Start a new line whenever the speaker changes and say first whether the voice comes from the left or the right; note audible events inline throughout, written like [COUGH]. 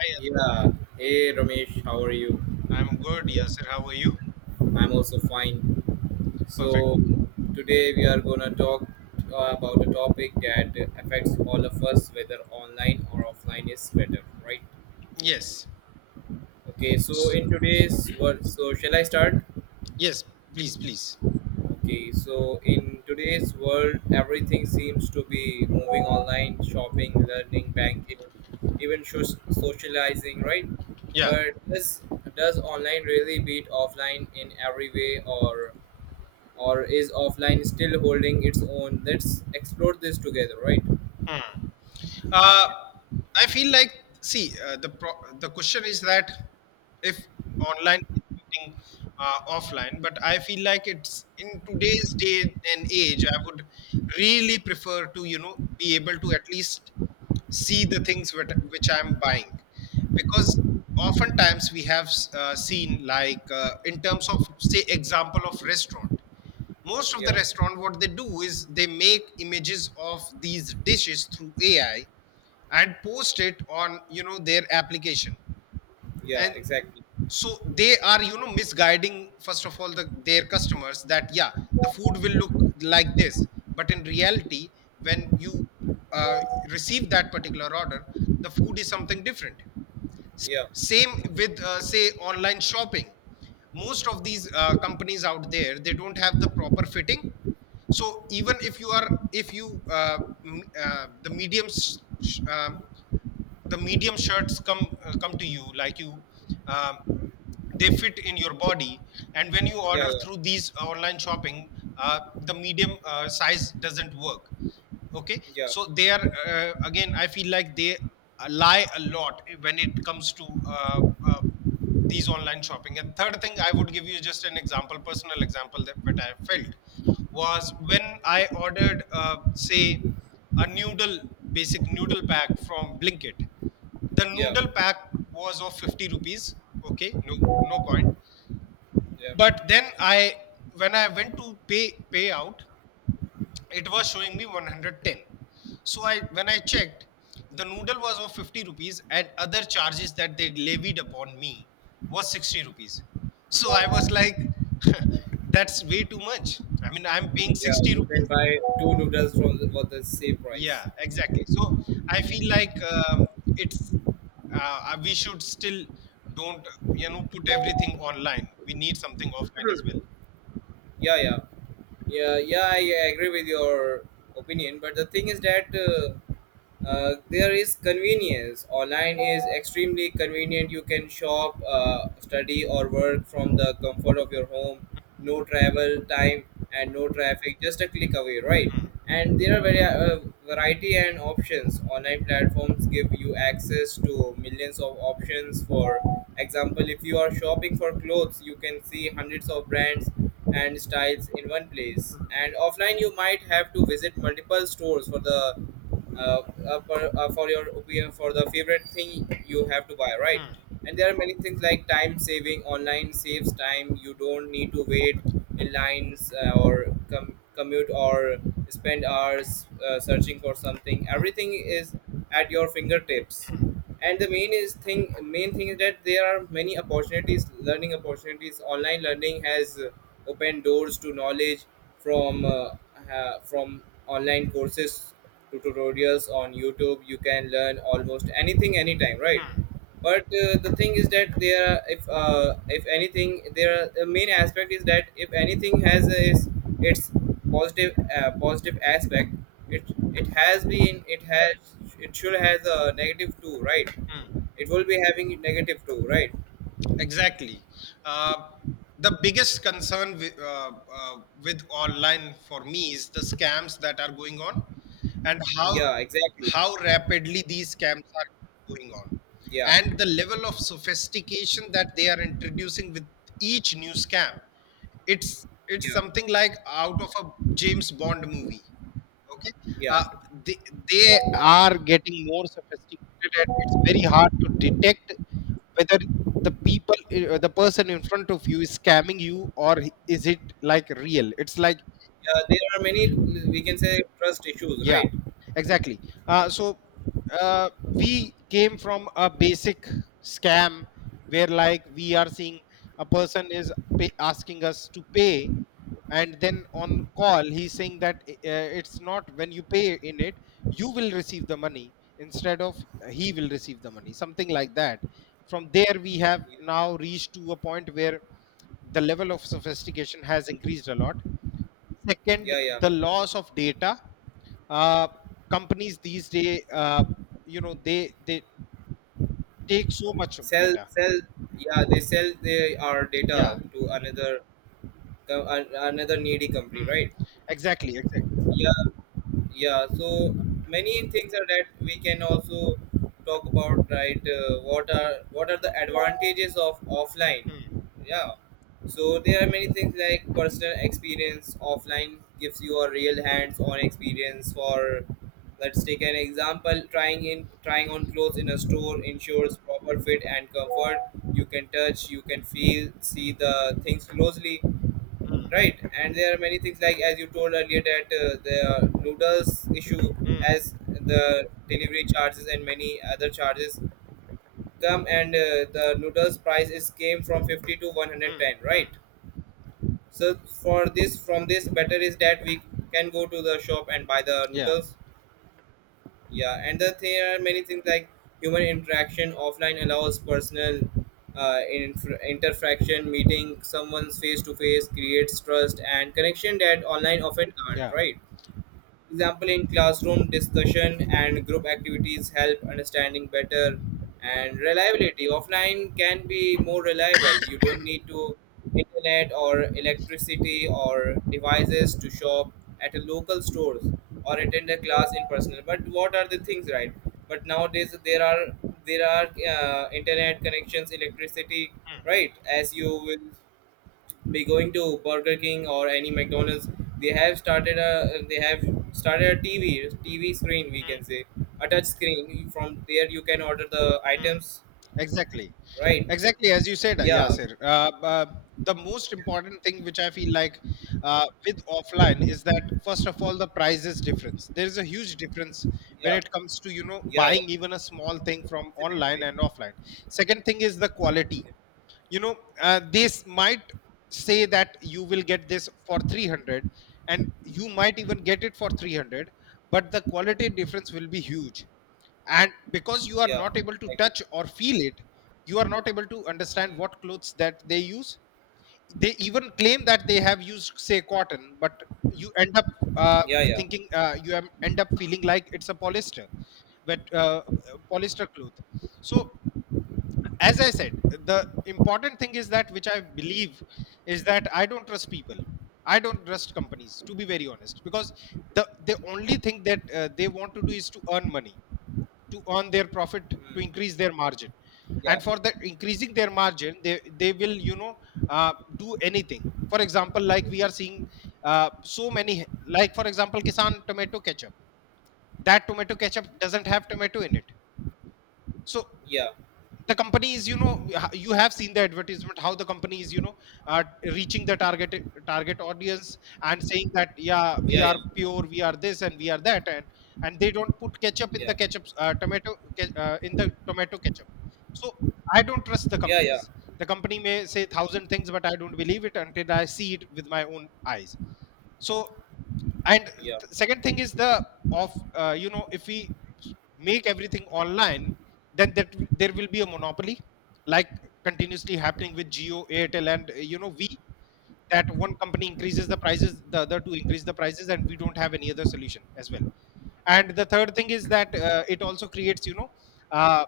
left: Hi,
right: Yeah. Hey Ramesh, how are you?
left: Yasir. I'm good, Yasir. How are you?
right: I'm also fine.
left: Perfect.
right: So today we are gonna talk about a topic that affects all of us, whether online or offline is better, right?
left: Yes.
right: Okay. So
left: S-
right: in today's world, so shall I start?
left: Yes, please, please.
right: Okay. So in today's world, everything seems to be moving online: shopping, learning, banking, even socializing, right?
left: Yeah.
right: But does online really beat offline in every way, or is offline still holding its own. Let's explore this together, right?
left: uh,
right: Yeah.
left: I feel like see, the question is that if online is beating offline. But I feel like it's in today's day and age, I would really prefer to you know be able to at least see the things which, I'm buying, because oftentimes we have seen like, in terms of say example of restaurant, most of the
right: Yeah,
left: restaurant what they do is they make images of these dishes through ai and post it on you know their application.
right: yeah,
left: And
right: exactly.
left: So they are you know misguiding first of all their customers that yeah, the food will look like this, but in reality when you uh, receive that particular order, the food is something different.
right: Yeah,
left: Same with say online shopping. Most of these companies out there, they don't have the proper fitting. So even if you are, if you m- the medium s- sh- the medium shirts come to you, like you, um, they fit in your body. And when
right: yeah,
left: you order
right: yeah,
left: through these online shopping, the medium size doesn't work. Okay,
right: yeah,
left: so they are, again I feel like they lie a lot when it comes to uh, these online shopping. And third thing, I would give you just an example, personal example, that I felt, was when I ordered say a noodle, basic noodle pack from blinkit. The noodle pack was of 50 rupees, okay, no no point. But
right: yeah,
left: then I, when I went to pay pay out, it was showing me 110. So I, when I checked, the noodle was of 50 rupees and other charges that they levied upon me was 60 rupees. So I was like, [LAUGHS] that's way too much. I mean, I'm paying
right: yeah.
left: 60
right: You can
left: rupees.
right: buy two noodles from for the same price.
left: Yeah, exactly. So I feel like, it's, we should still don't you know put everything online. We need something offline as well.
right: Yeah, yeah, yeah, yeah. I agree with your opinion, but the thing is that there is convenience. Online is extremely convenient. You can shop, study or work from the comfort of your home, no travel time and no traffic, just a click away, right? And there are very variety and options. Online platforms give you access to millions of options. For example, if you are shopping for clothes, you can see hundreds of brands and styles in one place, and offline you might have to visit multiple stores for the uh, for your opinion, for the favorite thing you have to buy, right? And there are many things like time saving. Online saves time. You don't need to wait lines, or commute or spend hours searching for something. Everything is at your fingertips. And the main thing is that there are many opportunities, learning opportunities. Online learning has opened doors to knowledge, from uh, from online courses to tutorials on YouTube. You can learn almost anything anytime, right? But the thing is that there are, if anything, there are, the main aspect is that if anything has a, its its positive positive aspect, it it has been, it has, it should has a negative too, right?
left: Hmm.
right: It will be having negative too, right?
left: Exactly. Uh, the biggest concern uh, with online for me is the scams that are going on, and
right: Yeah, exactly.
left: how rapidly these scams are going on,
right: Yeah,
left: and the level of sophistication that they are introducing with each new scam. It's
right: yeah,
left: something like out of a James Bond movie. Okay,
right: yeah,
left: uh, they are getting more sophisticated, and it's very hard to detect whether the people, the person in front of you is scamming you or is it like real. It's like,
right: yeah. There are many, we can say, trust issues,
left: yeah,
right: right?
left: exactly. Uh, so uh, we came from a basic scam where, like, we are seeing a person is asking us to pay, and then on call he's saying that it's not, when you pay in it, you will receive the money instead of, he will receive the money, something like that. From there, we have
right: Yeah,
left: now reached to a point where the level of sophistication has increased a lot. Second,
right: yeah, yeah.
left: the loss of data. Uh, Companies these days, you know, they take so much of
right: sell
left: data.
right: sell yeah, they sell their our data
left: Yeah,
right: to another another needy company,
left: mm,
right: right?
left: exactly, exactly.
right: Yeah, yeah. So many things are that we can also talk about, right? What are the advantages of offline?
left: Mm,
right: Yeah. So there are many things like personal experience. Offline gives you a real hands-on experience. For, let's take an example, trying on clothes in a store ensures proper fit and comfort. You can touch, you can feel, see the things closely,
left: mm,
right: right? And there are many things like, as you told earlier, that the noodles issue,
left: mm,
right: as the delivery charges and many other charges come, and the noodles price is came from 50 to
left: mm,
right: 110, right?
left: mm.
right: So for this, from this, better is that we can go to the shop and buy the
left: Yeah,
right: noodles. Yeah, and the, there are many things like human interaction. Offline allows personal interaction. Meeting someone's face to face creates trust and connection that online often can't,
left: yeah.
right: right? Example, in classroom discussion and group activities help understanding better. And reliability. Offline can be more reliable. You don't need to internet or electricity or devices to shop at a local stores or attend a class in person. But what are the things, right? But nowadays there are, internet connections, electricity,
left: Mm,
right: right? As you will be going to Burger King or any McDonald's, they have started a, TV screen, we
left: mm,
right: can say, a touch screen. From there you can order the
left: mm.
right: items,
left: Exactly,
right: right?
left: exactly, as you said,
right: Yeah,
left: Yasir. The most important thing which I feel like with offline, is that first of all, the prices difference, there is a huge difference when
right: yeah,
left: it comes to you know
right: yeah, yeah.
left: buying even a small thing from online and
right: It's,
left: offline. Second thing is the quality, you know. This might say that you will get this for 300 and you might even get it for 300, but the quality difference will be huge. And because you are
right: yeah,
left: not able to
right: exactly.
left: touch or feel it, you are not able to understand
right: Mm.
left: what clothes that they use. They even claim that they have used say cotton, but you end up uh,
right: Yeah, yeah,
left: end up feeling like it's a polyester, but polyester cloth. So as I said, the important thing is that, which I believe, is that I don't trust people, I don't trust companies, to be very honest, because the only thing that they want to do is to earn money, to earn their profit, to
right: mm.
left: increase their margin.
right: Yeah,
left: And for the increasing their margin, they will you know do anything. For example, like we are seeing so many, like for example, kisan tomato ketchup, that tomato ketchup doesn't have tomato in it. So
right: yeah, yeah,
left: the company is you know, you have seen the advertisement how the company is you know uh, reaching the target, target audience, and saying that yeah, we
right: yeah,
left: are pure, we are this and we are that. And they don't put ketchup in the
right: yeah,
left: ketchup, in the tomato ketchup. So I don't trust the
right: yeah,
left: companies. The company may say thousand things, but I don't believe it until I see it with my own eyes. so
right: yeah,
left: Second thing is the of, you know, if we make everything online, then there will be a monopoly, like continuously happening with Geo, Airtel, and you know we, that one company increases the prices, the other two increase the prices, and we don't have any other solution as well. And the third thing is that it also creates you know uh,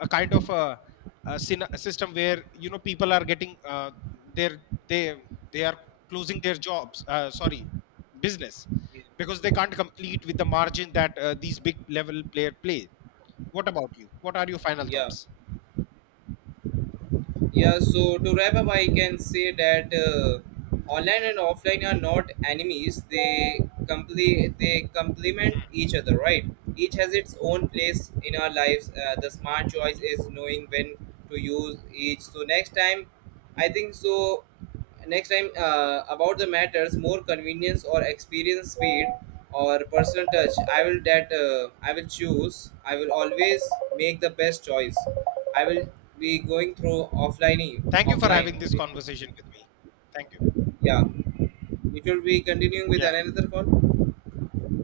left: a kind of a, a system where you know people are getting their they they are closing their jobs, sorry, business,
right: yeah,
left: because they can't complete with the margin that these big level player plays. What about you? What are your final
right: yeah.
left: thoughts?
right: Yeah, so to wrap up, I can say that online and offline are not enemies. They complement
left: Mm.
right: each other, right? Each has its own place in our lives. The smart choice is knowing when to use each. So next time, I think so, next time about the matters more, convenience or experience, speed or personal touch, I will choose, I will always make the best choice. I will be going through offline,
left: Thank you for
right: offline
left: having this
right: only.
left: conversation with me. Thank you.
right: Yeah, it will be continuing with
left: Yeah.
right: another call.